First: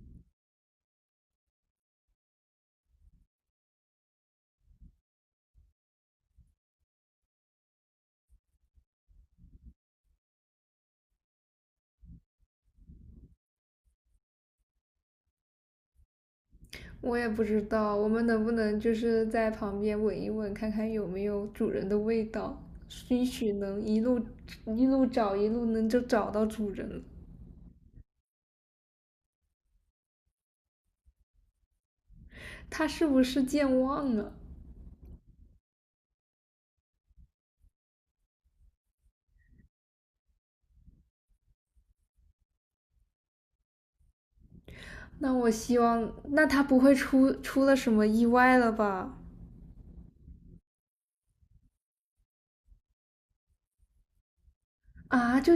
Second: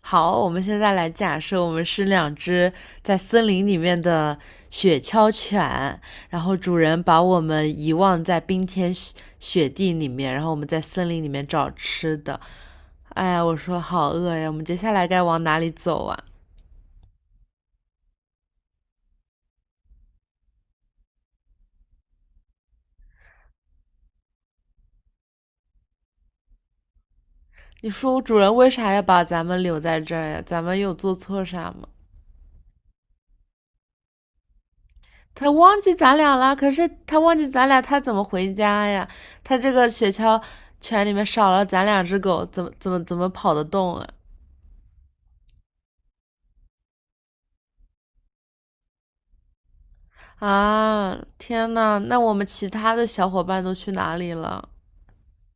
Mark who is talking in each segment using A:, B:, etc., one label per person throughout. A: 好，我们现在来假设我们是两只在森林里面的雪橇犬，然后主人把我们遗忘在冰天雪雪地里面，然后我们在森林里面找吃的。哎呀，我说好饿呀，我们接下来该往哪里走啊？
B: 我也不知道，我们能不能就是在旁边闻一闻，看看有没有主人的味道，兴许能一路一路找，一路能就找到主人了。
A: 你说主人为啥要把咱们留在这儿呀？咱们有做错啥吗？
B: 他是不是健忘了？
A: 他忘记咱俩了，可是他忘记咱俩，他怎么回家呀？他这个雪橇犬里面少了咱两只狗，怎么跑得动啊？
B: 那我希望，那他不会出了什么意外了吧？
A: 啊，天呐，那我们其他的小伙伴都去哪里了？
B: 啊，就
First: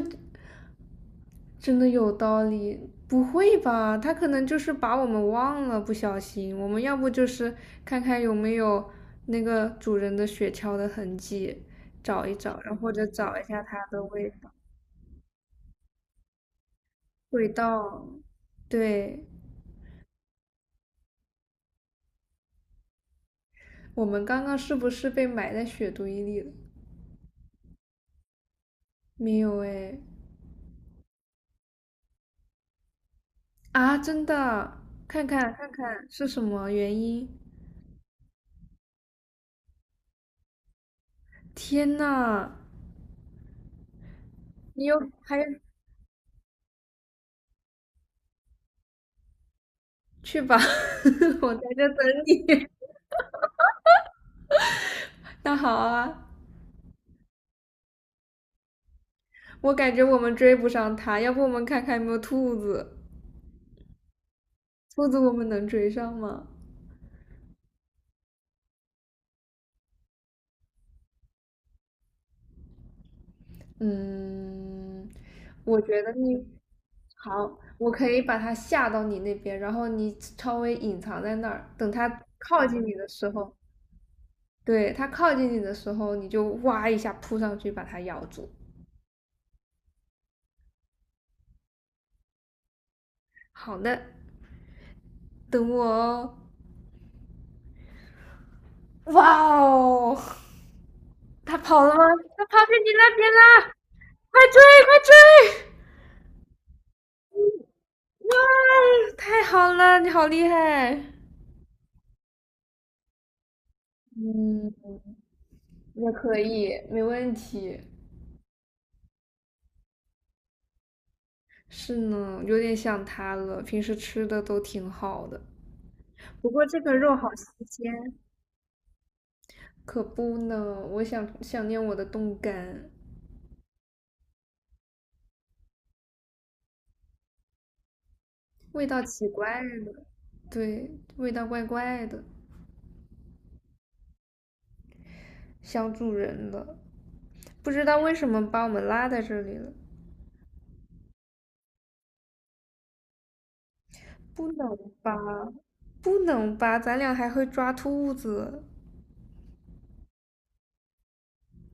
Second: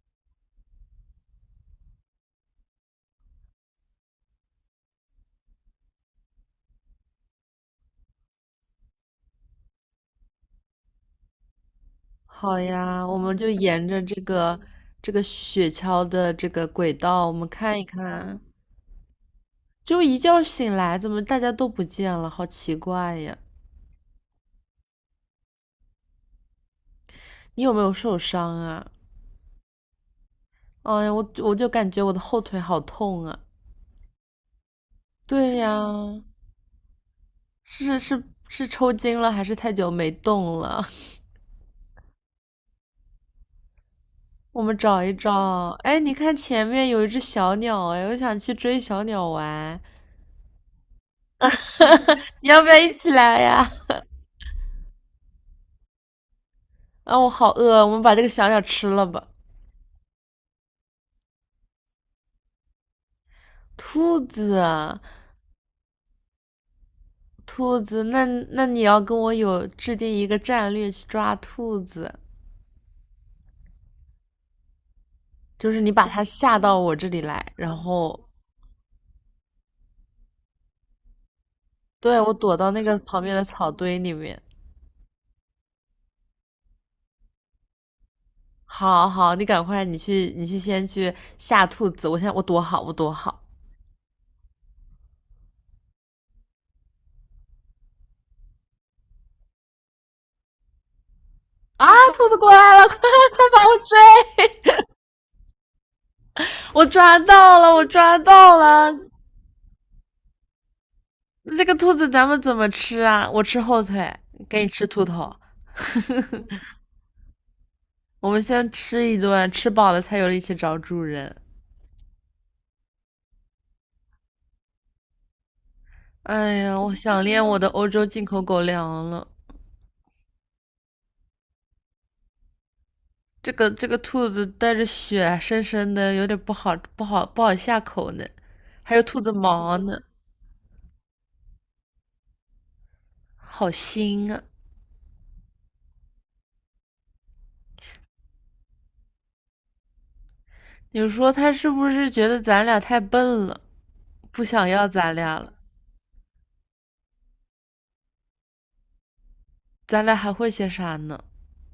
B: 真的有道理。不会吧？他可能就是把我们忘了，不小心。我们要不就是看看有没有那个主人的雪橇的痕迹，找一
A: 好
B: 找，然后或者
A: 呀，我们
B: 找一
A: 就
B: 下它
A: 沿
B: 的
A: 着这
B: 味道。
A: 个这个雪橇的这个轨道，我
B: 味
A: 们看一
B: 道，
A: 看。
B: 对，
A: 就一觉醒来，怎么大家都不见了？好奇怪呀！
B: 我们刚刚是不是被埋在雪堆里了？
A: 你有没有受伤啊？
B: 没有哎。
A: 哎呀，我就感觉我的后腿好痛啊！
B: 啊，真的，看看
A: 对
B: 看
A: 呀，
B: 看是什么原因？
A: 是抽筋了，还是太久没动了？
B: 天呐，
A: 我们
B: 你有
A: 找一
B: 还
A: 找。哎，你看前面有一只小鸟，哎，我想去追小鸟玩。
B: 去吧，我在这等
A: 你要
B: 你。
A: 不要一起来呀？
B: 那好啊。
A: 啊，我好饿，我们把这个小鸟吃了吧。
B: 我感觉我们追不上它，要不我们看看有没有兔子？
A: 兔子啊，
B: 兔子我们能追上吗？
A: 兔子，那你要跟我有制定一个战略去抓兔子，
B: 嗯，
A: 就
B: 我
A: 是你
B: 觉
A: 把
B: 得
A: 它
B: 你
A: 吓到我这里来，
B: 好，
A: 然
B: 我可
A: 后
B: 以把它吓到你那边，然后你稍微隐藏在那儿，等它
A: 对我躲
B: 靠
A: 到那
B: 近你
A: 个
B: 的
A: 旁
B: 时
A: 边的
B: 候，
A: 草堆里面。
B: 对，它靠近你的时候，你就哇一下扑上去把它咬住。
A: 好好，你赶快，你去，你去先去吓兔子。我现在我躲好，我躲好。
B: 好的，等我哦。哇哦，它跑
A: 啊！
B: 了吗？
A: 兔子
B: 它
A: 过
B: 跑去
A: 来了，
B: 你
A: 快
B: 那边
A: 快把
B: 啦！
A: 我追！
B: 快追，快追！
A: 我抓到了，我抓
B: 哇，
A: 到了！
B: 太好了，你好厉害！
A: 那这个兔子咱们怎么吃啊？我吃后腿，给你
B: 嗯，
A: 吃兔头。
B: 也可以，没问题。
A: 我们先吃一顿，吃饱了才有力气找主人。
B: 是呢，有点想他了。平时吃的都挺好的，不
A: 哎
B: 过这
A: 呀，
B: 个
A: 我
B: 肉
A: 想
B: 好
A: 念
B: 新
A: 我的欧洲
B: 鲜。
A: 进口狗粮了。
B: 可不呢。我想念我的冻干，
A: 这个兔子带着血，深深的，有点不好下口呢。
B: 味
A: 还
B: 道
A: 有兔
B: 奇
A: 子
B: 怪
A: 毛呢，
B: 的。对，味道怪怪的。
A: 好腥啊！
B: 想主人了。不知道为什么把我们拉在这里了。
A: 你说它是不是觉得咱俩太笨了，不
B: 不
A: 想
B: 能
A: 要咱俩
B: 吧？
A: 了？
B: 不能吧？咱俩还会抓兔子。
A: 咱俩还会些啥呢？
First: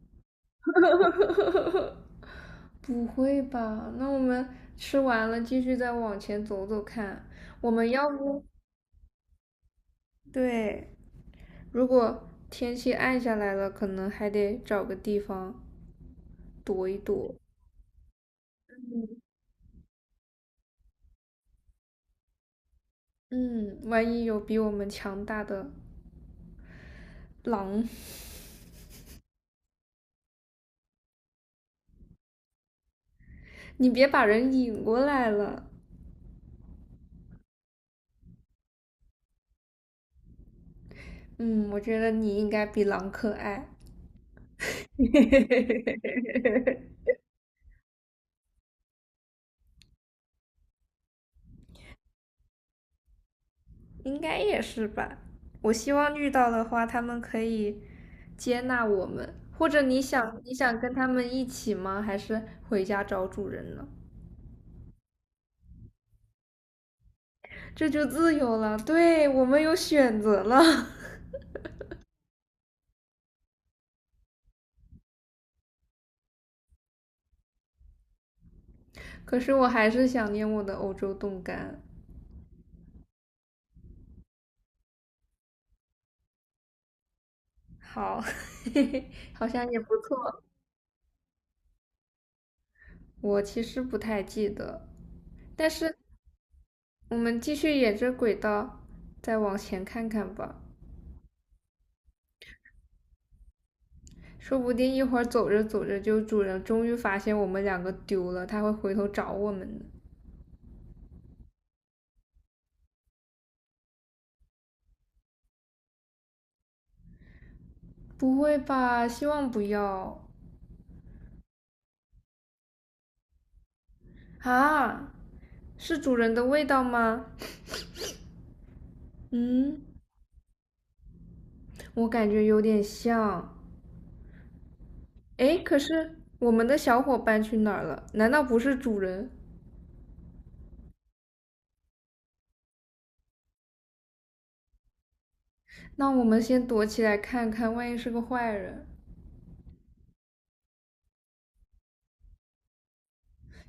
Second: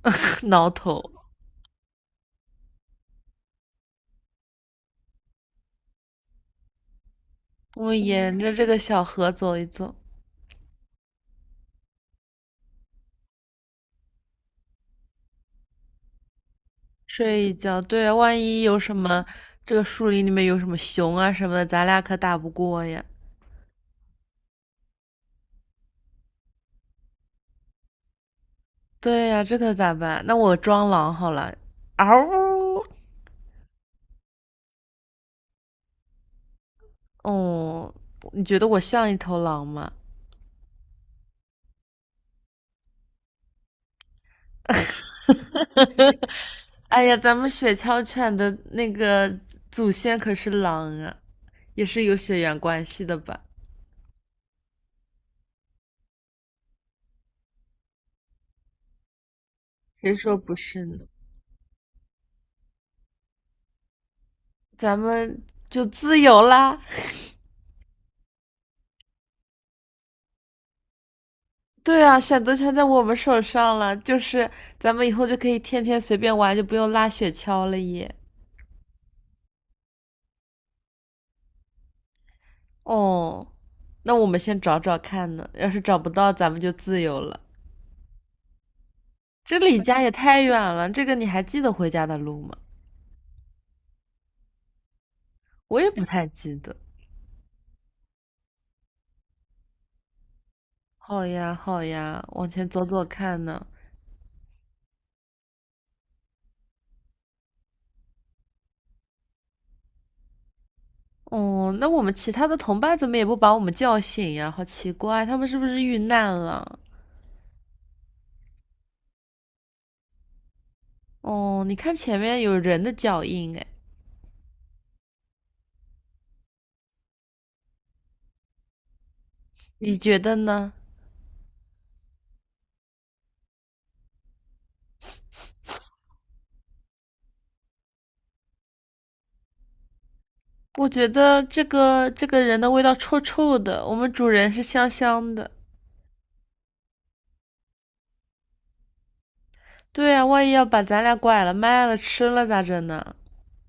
A: 挠头。
B: 不会吧？那我们吃完了，继续再往前走走看。我
A: 我
B: 们
A: 们
B: 要
A: 沿
B: 不，
A: 着这个小河走一走，
B: 对，如果天气暗下来了，可能还得找个地方躲一躲。
A: 睡一觉，对啊，万一有什么，这个树林里面有什么熊啊什么的，咱俩可打不过呀。
B: 嗯，万一有比我们强大的狼。
A: 对呀，这可咋办？那我装狼好了。嗷呜！
B: 你别把人引过来了。
A: 哦，你觉得我像一头狼吗？
B: 嗯，我觉得你应该比狼可爱。
A: 哎呀，咱们雪橇犬的那个祖先可是狼啊，也是有血缘关系的吧？
B: 应该也是吧。我希望遇到的话，他们可以接纳我们，或者你
A: 谁说
B: 想你
A: 不
B: 想
A: 是
B: 跟
A: 呢？
B: 他们一起吗？还是回家找主人呢？
A: 咱们就自由啦！
B: 这就自由了，对，我们有选择了。
A: 对啊，选择权在我们手上了，就是咱们以后就可以天天随便玩，就不用拉雪橇了耶。
B: 可是我还是想念我的欧洲冻干。
A: 哦，那我们先找找看呢，要是找不到，咱们就自由了。
B: 好，嘿嘿，好
A: 这
B: 像也
A: 离
B: 不
A: 家也太
B: 错。
A: 远了，这个你还记得回家的路吗？
B: 我其实不太记得，但
A: 我也
B: 是
A: 不太记得。
B: 我们继续沿着轨道再往前看看吧。
A: 好呀，好呀，往前走走看呢。
B: 说不定一会儿走着走着，就主人终于发现我们两个丢了，他会回头找我们的。
A: 哦，那我们其他的同伴怎么也不把我们叫醒呀？好奇怪，他们是不是遇难了？
B: 不会吧？希望不要。
A: 哦，你看前面有人的脚印，哎，
B: 啊！是主人的味道吗？嗯，
A: 你觉得呢？
B: 我感觉有点像。哎，可是我们的小伙伴去哪儿了？难道不是主人？
A: 我觉得这个人的味道臭臭的，我们主人是香香的。
B: 那我们先躲起来看看，万一是个坏人。
A: 对啊，万一要把咱俩拐了、卖了、吃了咋整呢？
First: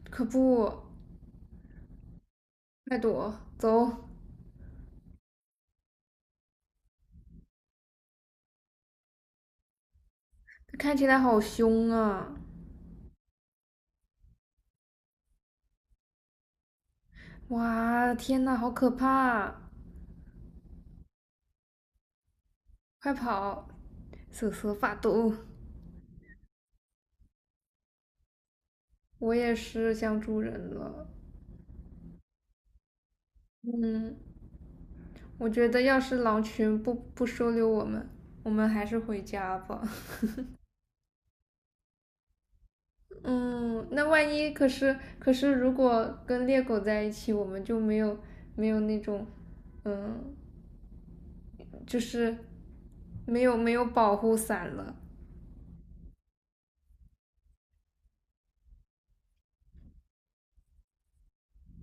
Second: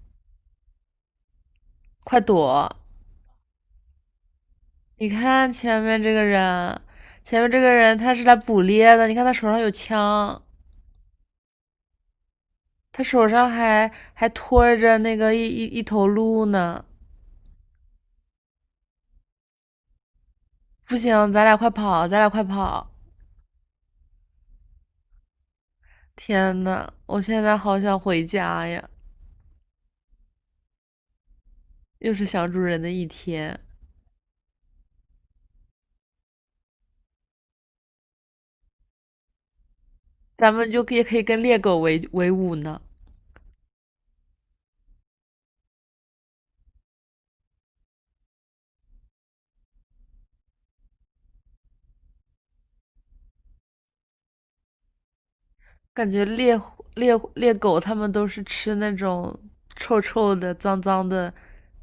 B: 可不，
A: 快躲！
B: 快躲，走！
A: 你看前面这个人，前面这个人他是来捕猎的，你看他手上有枪，
B: 看起来好凶啊！
A: 他手上还拖着那个一头鹿呢。
B: 哇，天呐，好可怕啊！
A: 不行，咱俩快跑，咱俩快跑！
B: 快跑！瑟瑟发抖。
A: 天呐，我现在好想回家呀！
B: 我也是想主人了。
A: 又是想主人的一天，
B: 嗯，我觉得要是狼群不收留我们，我们还是回家吧。
A: 咱们就也可以跟猎狗为伍呢。
B: 嗯，那万一可是，如果跟猎狗在一起，我们就没有那种，嗯，就是没有保护伞了。
A: 感觉猎狗它们都是吃那种臭臭的、脏脏的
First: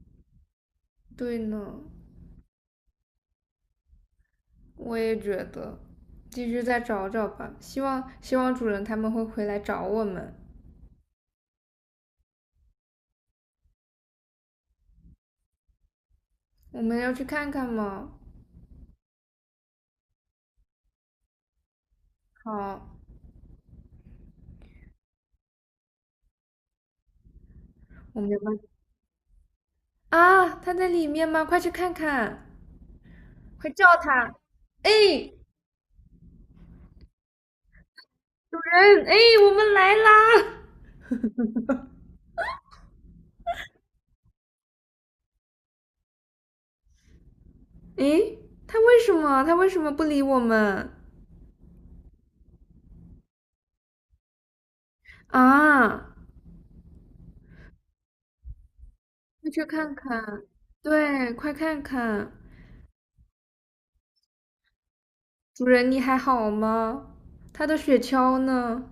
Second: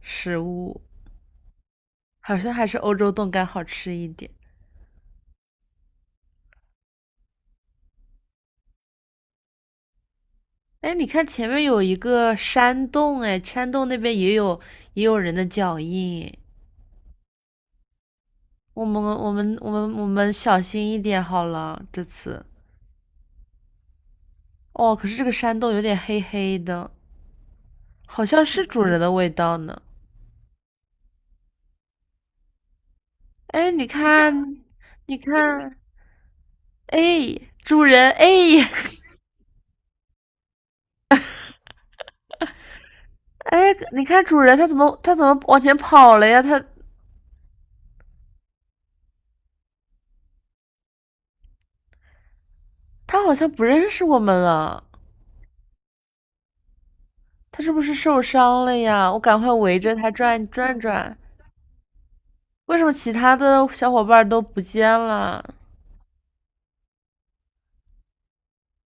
A: 食物，
B: 对呢，
A: 好像还是欧洲冻干好吃一点。
B: 我也觉得，继续再找找吧。希望主人他们会回来找我们。
A: 哎，你看前面有一个山洞，哎，山洞那边也有人的脚印。
B: 我们要去看看吗？
A: 我们小心一点好了，这次。
B: 好，
A: 哦，可是这个山洞有点黑黑的，
B: 我
A: 好
B: 们有
A: 像
B: 关
A: 是主人的味道呢。
B: 啊，他在里面吗？快去看看，快
A: 哎，
B: 叫
A: 你
B: 他！
A: 看，
B: 哎，
A: 你看，哎，主人，哎，
B: 主人，哎，我们来啦！
A: 哎，你看主人他怎么往前跑了呀？他
B: 哎，他为什么不理我们
A: 他好像不认识我们了，
B: 啊？
A: 他是不是受伤了呀？我赶
B: 快
A: 快
B: 去
A: 围
B: 看
A: 着他
B: 看，
A: 转转转。
B: 对，快看看，
A: 为什么其他的小伙伴都不见了？
B: 主人你还好吗？他的雪橇呢？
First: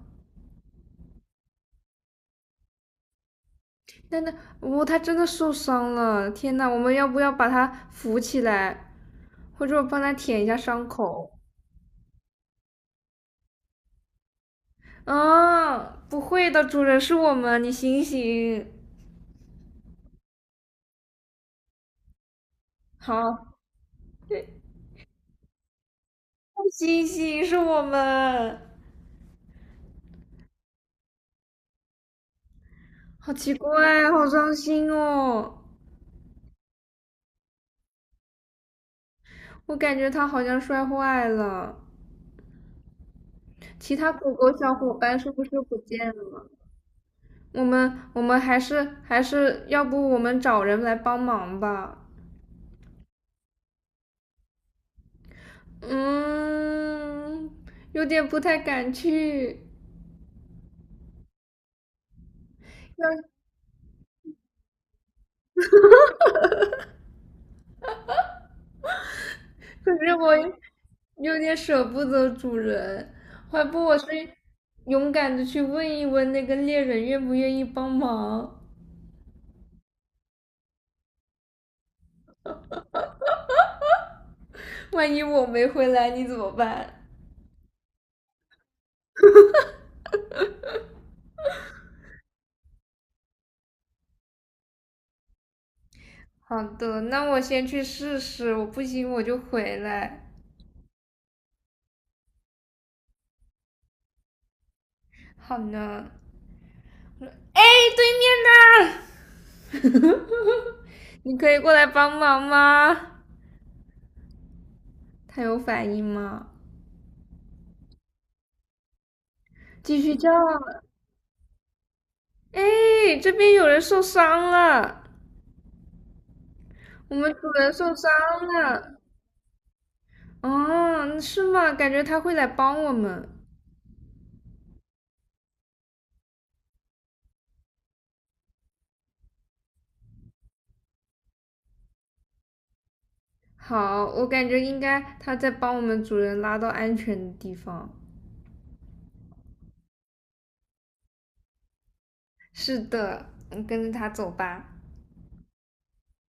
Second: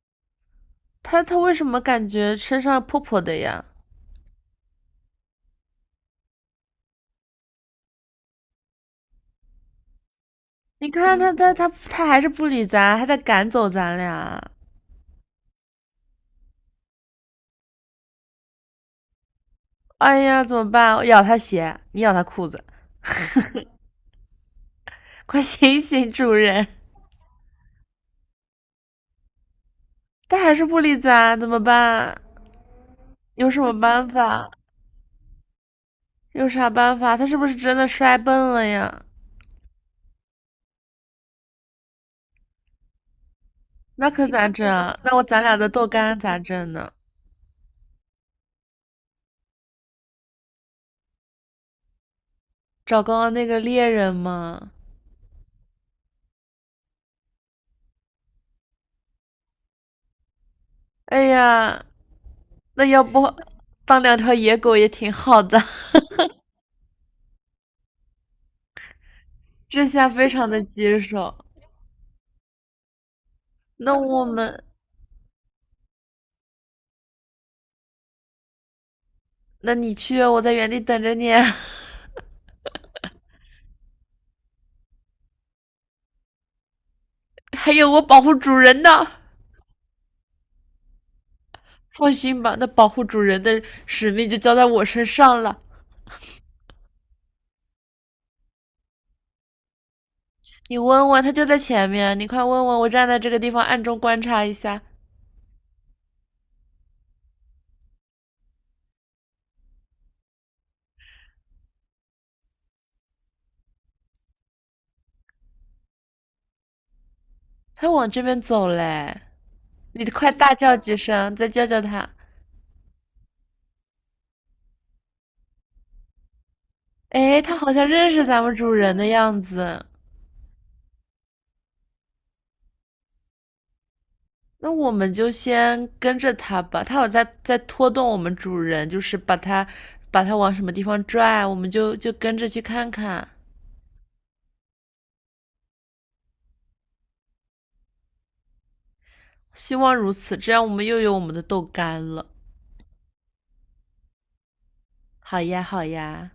A: 他他为什么感觉身上破破的呀？
B: 但那哦，他真的受伤了！天呐，我们要不要把他扶起来，或者我帮他舔一下伤
A: 你看
B: 口？
A: 他还是不理咱，还在赶走咱俩。
B: 啊，不会的，主人是我们，你醒醒。
A: 哎呀，怎么办？我咬他鞋，你咬他裤子，
B: 好，
A: 快醒醒，主人！
B: 醒醒，是我们。
A: 他还是不理咱，怎么办？
B: 好
A: 有
B: 奇
A: 什么办
B: 怪，好
A: 法？
B: 伤心哦。
A: 有啥办法？他是不是真的摔笨了呀？
B: 我感觉它好像摔坏了。其
A: 那
B: 他
A: 可
B: 狗
A: 咋
B: 狗
A: 整
B: 小伙
A: 啊？
B: 伴
A: 那我
B: 是
A: 咱
B: 不
A: 俩
B: 是
A: 的
B: 不
A: 豆
B: 见
A: 干咋
B: 了？
A: 整呢？
B: 我们我们还是要不我们找人来帮忙吧？
A: 找刚刚那个猎人吗？
B: 嗯，有点不太敢去。
A: 哎呀，那要不当两条野狗也挺好的。这
B: 可
A: 下
B: 是
A: 非
B: 我
A: 常的棘
B: 有
A: 手。
B: 点舍不得主人，要不
A: 那
B: 我是
A: 我们，
B: 勇敢的去问一问那个猎人愿不愿意帮忙，
A: 那你去，我在原地等着你啊。
B: 万一我没回来，你怎么办？
A: 还有我保护主人呢。放心吧，那保护主人的使命就交在我身上了。
B: 好的，那我先去试试，我不行我就回来。
A: 你问问，他就在前面，你快问问，我站在这个地方暗中观察一下。
B: 好呢。哎，对面呢？你可以过来帮忙吗？他有反应吗？
A: 他往这边走嘞，
B: 继
A: 你
B: 续叫。
A: 快大叫几声，再叫叫它。
B: 哎，这边有人受伤了，我们
A: 哎，
B: 主
A: 它
B: 人
A: 好
B: 受
A: 像
B: 伤
A: 认识咱们主人
B: 了。
A: 的样子，
B: 哦，是吗？感觉他会来帮我们。
A: 那我们就先跟着它吧。它有在拖动我们主人，就是把它往什么地方拽，我们就跟着去看看。
B: 好，我感觉应该他在帮我们主人拉到安全的地方。
A: 希望如此，这样我们又有我们的豆干了。
B: 是的，我们跟着他走吧。
A: 好呀，好呀。